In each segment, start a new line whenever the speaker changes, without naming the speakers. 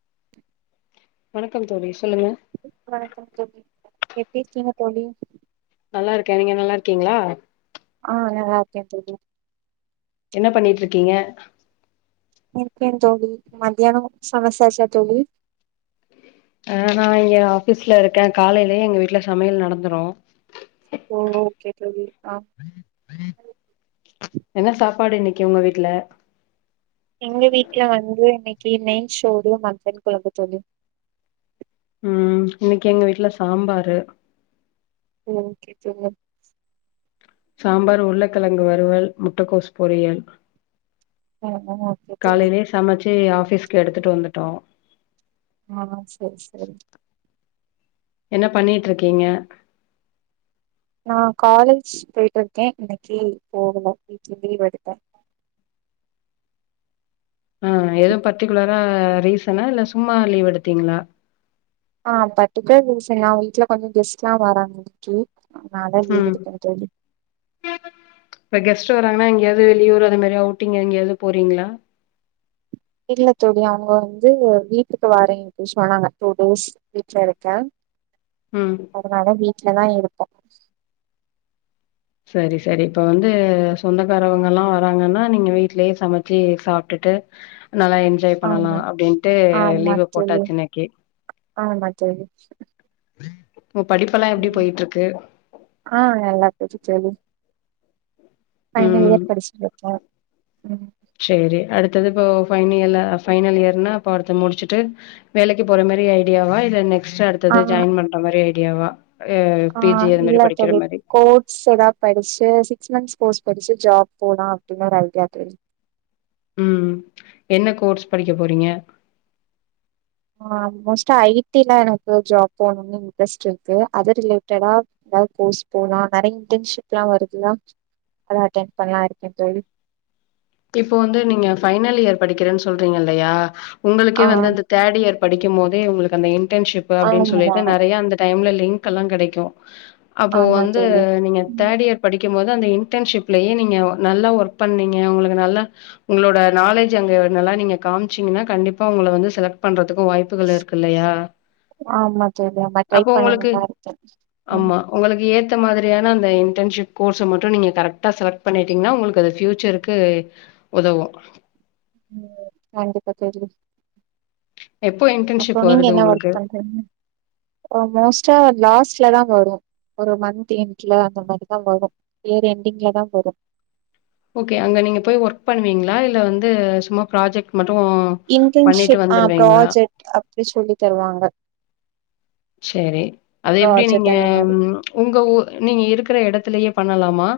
[inaudible]
வணக்கம் தோழி சொல்லுங்க
வணக்கம் தோழி எப்டிருக்கீங்க தோழி
நல்லாருக்கே நீங்க நல்லாருக்கீங்களா
ஆ நல்லா இருக்கே தோழி
என்ன பண்ணிட்ருக்கீங்க
இருக்கேன் தோழி மதியானோ சமச்சாச்சா தோழி
ஆ நா இங்க ஆஃபீஸ்லருக்க காலைலே எங்க வீட்ல சமையல் நடந்துரு
ஓ ஓகே தோழி ஆ
என்ன சாப்பாடு இன்னிக்கு உங்க வீட்ல
எங்க வீட்ல வந்து இன்னிக்கி நெய்ஷோரு மட்டன் குழம்பு தோழி
ம் இன்னக்கி எங்க வீட்ல சாம்பாரு
ம் ஓகே தோழி
சாம்பார் உருளக்கிழங்கு வறுவல் முட்டக்கோஸ் பொரியல்
உ ஓகே தோழி
சமச்சி ஆஃபிஸ்க்கு எடுத்துட்டு வந்துட்டோ
ஆ செரி செரி
என்ன பண்ணிட்ருக்கீங்க
நா காலேஜ் போயிட்ருக்கே இன்னிக்கி போகல வீட்ல லீவ் எடுத்தே
ஆ ஏது பர்டிகுலரா ரீசனா இல்ல சும்மா லீவ் எடுத்தீங்ளா
ஆ பர்ட்டிகுலர் ரீசன் நா வீட்ல கொஞ்சோ கெஸ்ட்லா வராங்க இன்னிக்கி அதனால தா லீவ்
ம்
எடுத்தே தோழி
இப்ப கெஸ்ட்டு வராங்கன்னா எங்கயாது வெளியூர் அது மாரி அவுட்டிங் எங்கியாது போறீங்ளா
இல்ல தோழி அவுங்க வந்து வீட்டுக்கு வரேன்ட்டு அப்டி சொன்னாங்க டூ டேஸ் வீட்லருக்க
ம்
அதனால வீட்லதா இருப்போ
சரி சரி இப்ப வந்து சொந்தக்காரவங்கல்லா வராங்கன்னா நீங்க வீட்லயே சமச்சி சாப்ட்டுட்டு நல்லா என்ஜாய் பண்ணலா
ஆமா
அப்டின்ட்டு
ஆமா
லீவு
தோழி
போட்டாச்சி இன்னைக்கி
ஆமா தோழி
இப்போ படிப்பெல்லா எப்டி
ம்.
போய்ட்ருக்கு
ஆ நல்லா போது தோழி ஃபைனல்
ம்
இயர் படிச்சிட்ருக்கே ம்
செரி அடுத்தது இப்போ ஃபைனியல் ஃபைனல் இயர்னா அப்ப அடுத்து முடிச்சுட்டு வேலைக்கு போற மாரி ஐடியாவா இல்ல நெக்ஸ்ட்டு
ஆ
அடுத்தது ஜாயின் பண்ற மாரி ஐடியாவா அ
ஆ
பி ஜி அது
இல்ல
மாரி படிக்கிற
தோழி
மாரி
கோட்ஸ் எதா படிச்சு சிக்ஸ் மந்த்ஸ் கோர்ஸ் பச்சு ஜாப் போலா அப்டின்னு ஒரு ஐடியா தெரியு
ம் என்ன கோர்ஸ் படிக்க போறீங்க
ஆ மோஸ்டா ஐ டி ல எனக்கு ஜாப் போணுனு இன்ட்ரெஸ்ட் இருக்கு அது ரிலேட்டடா எதாது கோர்ஸ் போலா நறைய இன்டன்ஷிப்லா வருதுதா அத அட்டென் பண்லா இருக்கே தோழி
இப்போ வந்து நீங்க ஃபைனல் இயர் படிக்கிறேன் சொல்றீங்க இல்லயா
ஆ
உங்களுக்கே வந்து அந்த தேர்ட் இயர் படிக்கும் போதே உங்களுக்கு அந்த இன்டன்ஷிப்பு அப்டின்
ஆமா
சொல்லிட்டு நறைய அந்த டைம்ல லிங்க்கெல்லா கெடைக்கு அப்போ
ஆமா
வந்து
தோழி
நீங்க
ம்.
தேர்ட் இயர் படிக்கும் போது அந்த இன்டன்ஷிப்லயே நீங்க நல்லா ஒர்க் பண்ணீங்க உங்களுக்கு நல்லா உங்களோட நாலேஜ் அங்க நல்லா நீங்க காம்ச்சீங்கன்னா கண்டிப்பா உங்கள வந்து செலக்ட் பண்றதுக்கு வாய்ப்புகள் இருக்கு இல்லயா
ஆம்மா தோழி நம்ம ட்ரை பண்ணணு தாருக்கே தோழி ம்
ஆமா. உங்களுக்கு ஏத்த மாதிரியான அந்த இன்டன்ஷிப் கோர்ஸ்ஸ மட்டு நீங்க கரெக்டா செலக்ட் பண்ணிட்டீங்கன்னா உங்களுக்கு அது ஃப்யூச்சர் க்கு உதவு
ம் கண்டிப்பா தோழி
எப்போ
அப்றோ
இன்டர்ன்ஷிப்
நீங்க
வருது
என்ன
உங்களுக்கு?
ஒர்க் பண்றீங்க ஆ மோஸ்ட்டா லாஸ்ட்லதா வரு ஒரு மந்த் எண்ட்ல அந்த மாதிரிதா வரு இயர் என்டிங்லதா வரு
ஓகே அங்க நீங்க போய் ஒர்க் பண்ணுவீங்களா இல்ல வந்து சும்மா ப்ராஜெக்ட் மட்டு
இன்டர்ன்ஷிப் அ ப்ராஜெக்ட் அப்டி சொல்லி தருவாங்க
சேரி அது எப்டி
ப்ராஜெக்ட்
நீங்க
அந்த மாரி
உங்க ஊர் நீங்க இருக்கிற எடத்துலயே பண்ணலாமா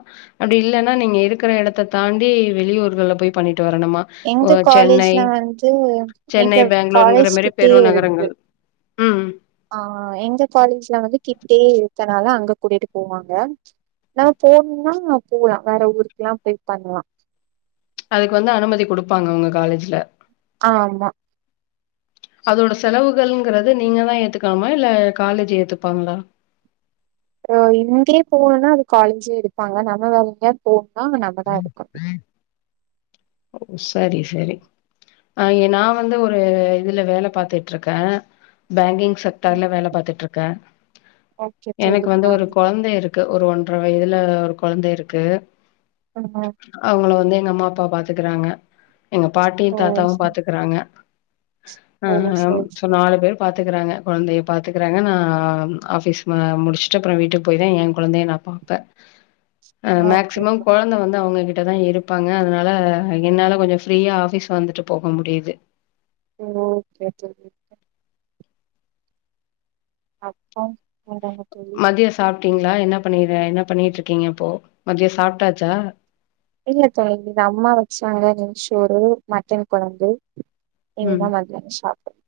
அப்டி இல்லன்னா நீங்க இருக்கிற எடத்த தாண்டி வெளியூர்கள்ல போய் பண்ணிட்டு வரணுமா ஒ
எங்க
சென்னை
காலேஜ்ல வந்து எங்க
சென்னை பெங்களூருங்கிற
காலேஜ்
மாரி பெரும் நகரங்கள் ம்
அ எங்க காலேஜ்ல வந்து கிட்டயே இருக்கனால அங்க கூட்டிட்டு போவாங்க நம்ம போணும்னா போலா வேற ஊருக்குெல்லா போய் பாக்கலா
அதுக்கு வந்து அனுமதி குடுப்பாங்க உங்க காலேஜ்ல
ஆமா
அதோட செலவுகள்ங்கறது நீங்க தா ஏத்துக்கனுமா இல்ல காலேஜ் ஏத்துப்பாங்களா
அப்றோ இங்கேயே போணும்னா அது காலேஜ் எடுப்பாங்க நம்ம வேற எங்கயாது போணும்னா நம்மதா எடுக்கணு
ஓ சரி சரி நா வந்து ஒரு இதுல வேல பாத்துட்டு இருக்கே பேங்கிங் செக்
ம்
டார்ல வேல பாத்துட்ருக்கே
ஓகே
எனக்கு வந்து
தோழிப்பா
ஒரு கொழந்த இருக்கு க்கு ஒரு ஒன்றர வயதுல ஒரு கொழந்த இருக்கு
[unintelligible]
அவங்கள வந்து எங்க அம்மா அப்பா பாத்துக்கறாங்க எங்க பாட்டியு
ஓ
தாத்தாவு
சரி
பாத்துக்கறாங்க அ
ஓ சரி
சோ
சரி
நால் பேர் பாத்துக்கறாங்க கொழந்தையை பாத்துக்கறாங்க நான் ஆஃபீஸ் முடிச்சுட்டு அப்பறோ வீட்டுக்கு போய்தா என் கொழந்தைய நா பாப்பே அ
ஓகே
மேக்சிமம்
தோழி
கொழந்தை வந்து அவங்க கிட்டதா இருப்பாங்க அதனால என்னால கொஞ்சோ ஃப்ரீயா ஆஃபீஸ் வந்துட்டு போக முடியுது
ஓகே ஒகே ஒகே [unintelligible]
மதியோ சாப்ட்டீங்களா என்ன பண்ண என்ன பண்ணிட்டு இருக்கீங்க இப்போ மதியோ சாப்ட்டாச்சா
இல்லத்த இந்த அம்மா வச்சாங்க [unintelligible] ஒரே ஒரு மட்டன் கொழம்பு
ம்
இனிதா மதியானம் சாப்டனு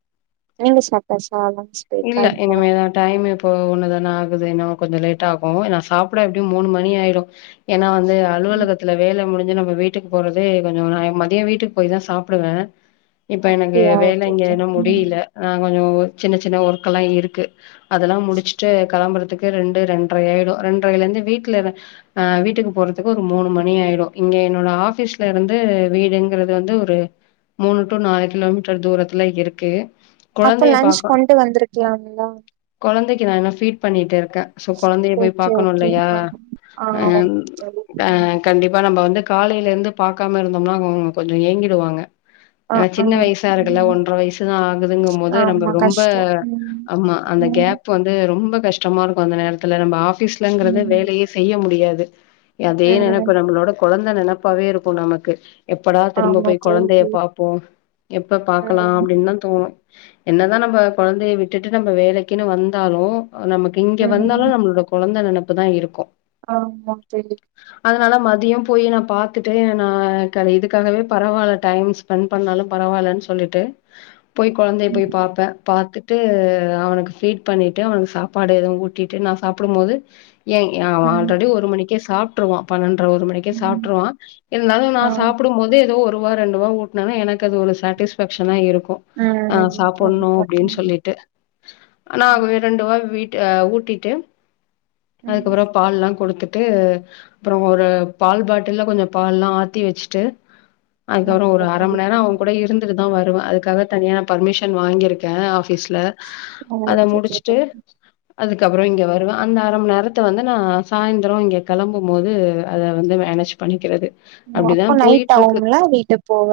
நீங்க சாப்ட்டாச்சா லன்ச் பிரேக்கா
இல்ல
இருக்கா
இனிமேதா டைம் இப்ப ஒன்னுதான ஆகுது இன்னு கொஞ்சோ லேட்டா ஆகு நா சாப்பட எப்டியு மூணு மணி ஆயிரு ஏன்னா வந்து அலுவலக இத்துல வேல முடிஞ்சு நம்ம வீட்டுக்கு போறதே கொஞ்சோ நா மதியம் வீட்டுக்கு போய் தா சாப்டுவே இப்ப எனக்கு
அப்டியா
வேலை
ஓகே
இங்க
ஓகே
இன்னு
ம்
முடியல அ கொஞ்சோ சின்ன சின்ன ஒர்க் எல்லா இருக்கு அதெல்லா முடிச்சுட்டு கெளம்புறதுக்கு ரெண்டு ரெண்டரை ஆயிடு ரெண்டரைல இருந்து வீட்டுல நா வீட்டுக்கு போறதுக்கு ஒரு மூணு மணி ஆயிடு இங்க என்னோட ஆஃபீஸ்ல இருந்து வீடுங்கிறது வந்து ஒரு மூணு டு நாலு கிலோமீட்டர் தூரத்துல இருக்கு
அப்போ
கொழந்தைய
லன்ச்
பாக்க
கொண்டு வந்திருக்கலாம்ல
கொழந்தைக்கு நா இன்னு ஃபீட் பண்ணிட்டுருக்கே சோ கொழந்தைய போய்
ஓகே
பாக்கணு
ஓகே
இல்லையா
ஆ ஆ
அ
ஓகே தோழி
அ
ம்
கண்டிப்பா நம்ம வந்து காலையில இருந்து பாக்காம இருந்தோம்னா அவங்க கொஞ்சோ ஏங்கிடுவாங்க
அ
ஏன்னா
ஆ
சின்ன வயசா இருக்குல்ல
ம்
ஒன்ற வயசுதா ஆகுதுங்க போது
ஆமா
நம்ம ரொம்ப ரொம்ப
கஷ்டோ ம்
ஆமா அந்த
ம்
கேப் வந்து ரொம்ப கஷ்டமா இருக்கு அந்த நேரத்துல நம்ம ஆபீஸ்லங்கறது
ம்
வேலையே செய்ய முடியாது அதே நெனைப்பு
ம்
நம்மளோட கொழந்தை நெனப்பாவே இருக்கு நமக்கு எப்படா திரும்ப
ஆமா
போய்
தோழி
கொழந்தைய பாப்போ எப்ப பாக்கலா
ம்
அப்படின்னு தா தோணு என்னதான் நம்ம கொழந்தைய விட்டுட்டு நம்ம வேலைக்குன்னு வந்தாலு நமக் கிங்க வந்தாலு
ம்
நம்ளோட கொழந்த நெனப்புதா இருக்கு
ஆம்மா ஃபெண்டு
அதனால மதியம் போய் நா பாத்துட்டு நா கர இதுக்காகவே பரவால்ல டைம்ஸ் பண் பண்ணாலு பரவால்ன் சொல்லிட்டு போய் கொழந்தய போய்
ம்
பாப்ப பாத்துட்டு அவனுக்கு ஃபீட் பண்ணிட்டு அவனுக்கு சாப்பாடு எதுவு ஊட்டிட்டு நா சாப்புடும்மோது ஏய் அவன்
ம்
ஆல்ரடி ஒரு மணிக்கே சாப் ட்ருவா பன்னண்ட்ர ஒரு மணிக்கே
ம்
சாப்ட்ருவா இருந்தாலு நா
ஆ
சாப்புடும்போது ஏதோ ஒர் ரு வா ரெண்டுவா ஊட்னனா எனக்கு அது ஒரு சாட்டிஸ்ஃபாக்ஷனா இருக்கு ஆ
ம்
சாப்புட்ணு
கண்டிப்பா
ப்டின்
ம்
சொல்லிட்டு அனா
ம்
அவிங்க ரெண்டு வாய் வீட்டு அ ஊட்டிட்டு
ம்
அதுக்கப்ற பால்லா குடுத்துட்டு ப்றோ ஒரு பால் பாட்டுல்ல கொஞ்ச பால்லா ஆத்தி வெச்ட்டு அதுக்கப்ற
ஓகே
ஒரு அர ம
தோழி
நேர அவ
ம்.
கூட இருந்துட்டுதா வருவ அதுக்காக தனியா நா பர்மிஷன் வாங்கிருக்கே ஆஃபீஸ் ல அத
ஓகே தோழி
முடிச்ட்டு அதுக்கப்புற இங்க வருவே அந்த அர மண் நேரத்த வந்து நா சாய்ந்ரோ இங்க களம்பும்மோது அத வந்து மேனஜ் பண்ணிக்கிறது
ம்.
அப்டிதா
அப்போ நைட்
போயிட்ருக்கு
ஆகும்ல வீட்டு போக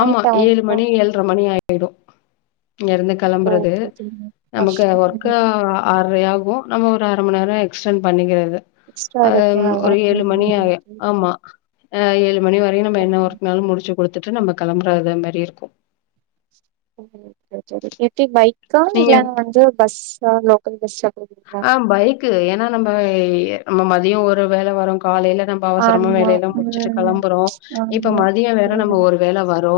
ஆமா ஏழு
ஆகும்ல
மணி எழ் ட்ர மணி ஆயிடு இங்க இருந்து களம்புறது
ஓகே தோழி
நமக்கு
கஷ்டோ
ஒர்க்கு
ம்
ஆறரை ஆகு நம்ம ஒரு அர மணி நேரோ எக்ஸ்டண்ட் பண்ணிக்கிறது
எக்ஸ்ட்ரா
அ
எடுக்கனால
ஒரு ஏழு மணி
ம்
ஆய்
ஓகே
ஆமா அ ஏழு மணி வரயு நம்ம என்ன ஒர்க்னாலு முடுச்சு குடுத்துட்டு நம்ம களம்ப்றத மேரி இருக்கு
செரி எப்டி பைக்கா
நீங்க
இல்ல வந்து பஸ்சா லோக்கல் பஸ்சா கூட [unintelligible]
கு ஏன்னா நம்ப எய் நம்ம மதிய ஒரு வேல வரு காலைல நம் பவசரமா
ஆமா
வேலை எல்லா முடிச்சுட்டு
ம்
களம்புறோ இப்ப
ஆமா
மதிய வேற
ம்
நம்ம ஒரு வேல வரு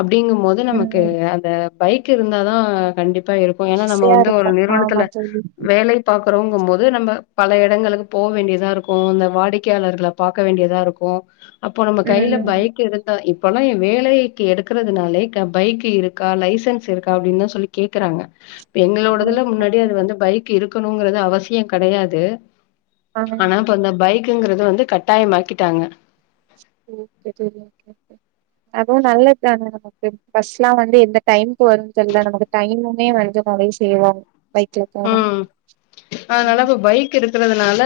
அப்டிங்கும்மோது நமக்கு
ம்
அந்த பைக் இருந்தாதா கண்டிப் பாருக்கு ஏன்னா நம்ம
ஈஸியா
வந்து ஒரு
இருக்கு ஆமா
நிறுவனத்துல
தோழி
வேலை பாக்குறோங்கும்போது நம்ப பல எடங்களுக்கு போ வேண்டியதாருக்கு அந்த வாடிக்கையாளர்க்ள பாக்க வேண்டியதா இருக்கு அப்போ நம்ம கைல
ம்
பைக் எடுத் தா இப்பல்லா ஏ வேலைக்கு எடுக்குறதுனாலே க பைக்கு இருக்கா லைசன்ஸ் இருக்கா அப்டின்தா சொல்லி கேக்குறாங்க ப் எங்களோடதுல
ஆமா
முன்னடி அது
தோழி
வந்து பைக் இருக்கணுங்குறது அவசிய கடையாது
ஆ
ஆனா போ அந்த பைக்குங்குறது வந்து கட்டாயம் ஆக்கிட்டாங்க
ம் தெரிய்ல கேப்ப் அதுவு நல்லத்தாங்க நமக் ஃபஸ்லா வந்து எந்த டைம்க் வருன் தெர்ல நமக்கு டைமுமே வந்து நறைய் சேவாவு பைக்ல போனா ம்
கிருக்குறதுனால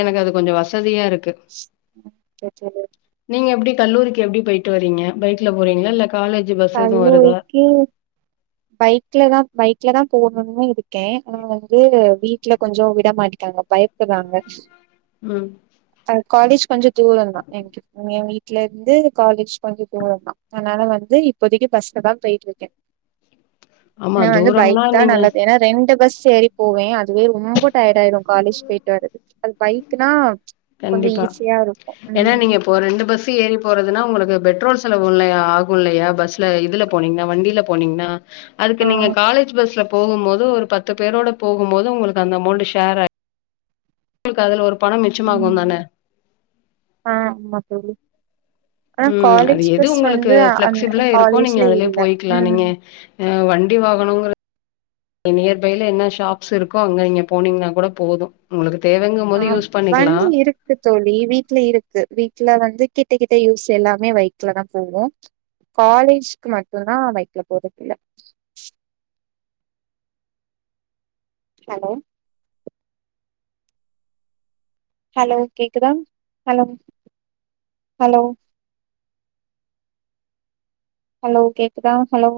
எனக்கு அது கொஞ்ச வசதியாருக்கு
[unintelligible]
நீங்க எப்டி கல்லூரிக்கு எப்டி போயிட்டு வரீங்க பைக்ல போறீங்ளா இல்ல காலேஜு ப
கல்லூரிக்கி பைக்லதா பைக்லதா போணு இருக்கே அனா வந்து வீட் ட்ல கொஞ்சோ விட மாட்டிக்காங்க பயப்புறாங்க
ம்
அது காலேஜ் கொஞ்ச தூரந்தா என்க்கு உண்மயாவீ ட்லர்ந்து காலேஜ் கொஞ்ச தூரந்தா அத்னால வந்து இப் ப்போதிக்கி பஸ்லதா பெய்ட்ருக்கே
ஆமா
அனா வந்து
தூரம்னா
பைக்தா
நீங்க
நல்லது ஏனா அத் ரெண்டு பஸ் ஏறி போவே அதுவே ரொம்ப டயட் ஆயிடு காலேஜ் போய்ட்டு வர்றது அது பைக்னா கொஞ்சோ ஈஸியாருக்கு ம்
ஓ ரெண்டு பஸ்சு ஏறி போறதுனா உங்களுக்கு பெட்ரோல் செலவு இல்லையா ஆகும் இல்லையா பஸ்ல இதுல போனீங்ன்னா வண்டில போனீங்னா அதுக்கு
ஆ
நீங்க காலேஜ் பஸ்ல போகும்போது ஒரு பத்து பேரோட போகும்போது உங்களுக்கு அந்த மௌண்ட் ஷேர் ஆயிர் உங்களுக்கு அதுல ஒரு பணோ மிச்சமாகு தான
ஆ ஆமா தோழி ஆனா
ம் அது
காலேஜ்
எது
பஸ்
உங்களுக்கு
வந்து அந்த
பிளெக்சிபிளா இருக்கு நீங்க
காலேஜ்ல
அதுலயே
இல்ல
போய்க்கலா
ம்
நீங்க அ வண்டி வாகனுங்கற நியர்பைல என்ன ஷாப்ஸ் ருக்கோ அங்க நீங்க போனீங்கினா கூட போது உங்களுக்கு தேவங்க போது யூஸ் பண்ணிக்கலா
க்கு தோழி வீட்ல இருக்கு வீட்டு்ல வந்து கிட்ட கிட்ட யூஸ் எல்லாமே வைக்லதா போவோ காலேஜ்க்கு மட்டு தா பைக்ல போறதில்ல ஹலோ ஹலோ கேக்குதா ஹலோ ஹலோ ஹலோ கேக்குதா ஹலோ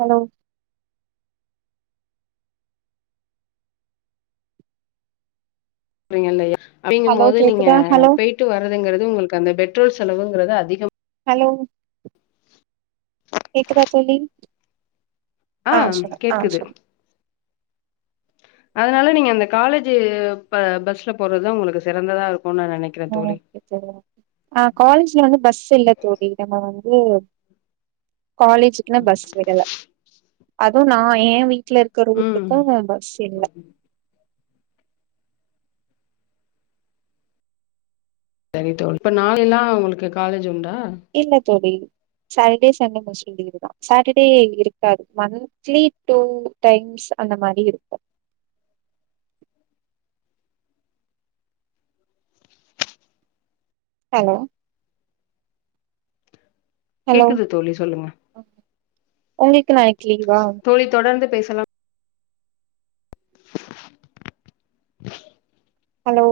ஹலோ
போறிங்க இல்லயா அப்டிங்கு
ஹலோ
போது நீங்க
கேக்குதா ஹலோ
போயிட்டு வர்றதுங்குறது உங்களுக்கு அந்த பெட்ரோல் செலவுங்கிறது அதிகம்
ஹலோ
ஆ [inaudible]
கேக்குதா தோழி ஆ சொல்லுங்க ஆ சொல்
அதுனால நீங்க அந்த காலேஜ் ப பஸ்ல போறதா உங்களுக்கு சிறந்ததாருக்கு நா நெனக்
ஆ ஓகே தோழி ஆ காலேஜ்ல வந்து பஸ் இல்ல தோழி நம்ம வந்து காலேஜ் இன்று பஸ் விடல அதுவு நா ஏ வீட்ல இருக்கற
ம்
ரூட்டுக்கு பஸ் இல்ல
செரி தோழ் இப்ப நாளெல்லா உங்களுக்கு காலேஜ் உண்டா
இல்ல தோழி சேட்டடே சன்டே மோஸ்லி லீவ் தா சட்டடே இருக்காது மன் ச்ளி டூவ் டைம்ஸ் அந்த மாரி இருக்கு ஹலோ
கேக்குது தோழி சொல்லுங்க
ஒங்களுக்கு நாளைக் லீவா
தோழி தொடர்ந்து பேசலா [inaudible]
ஹலோ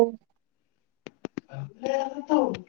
ஹல்லோ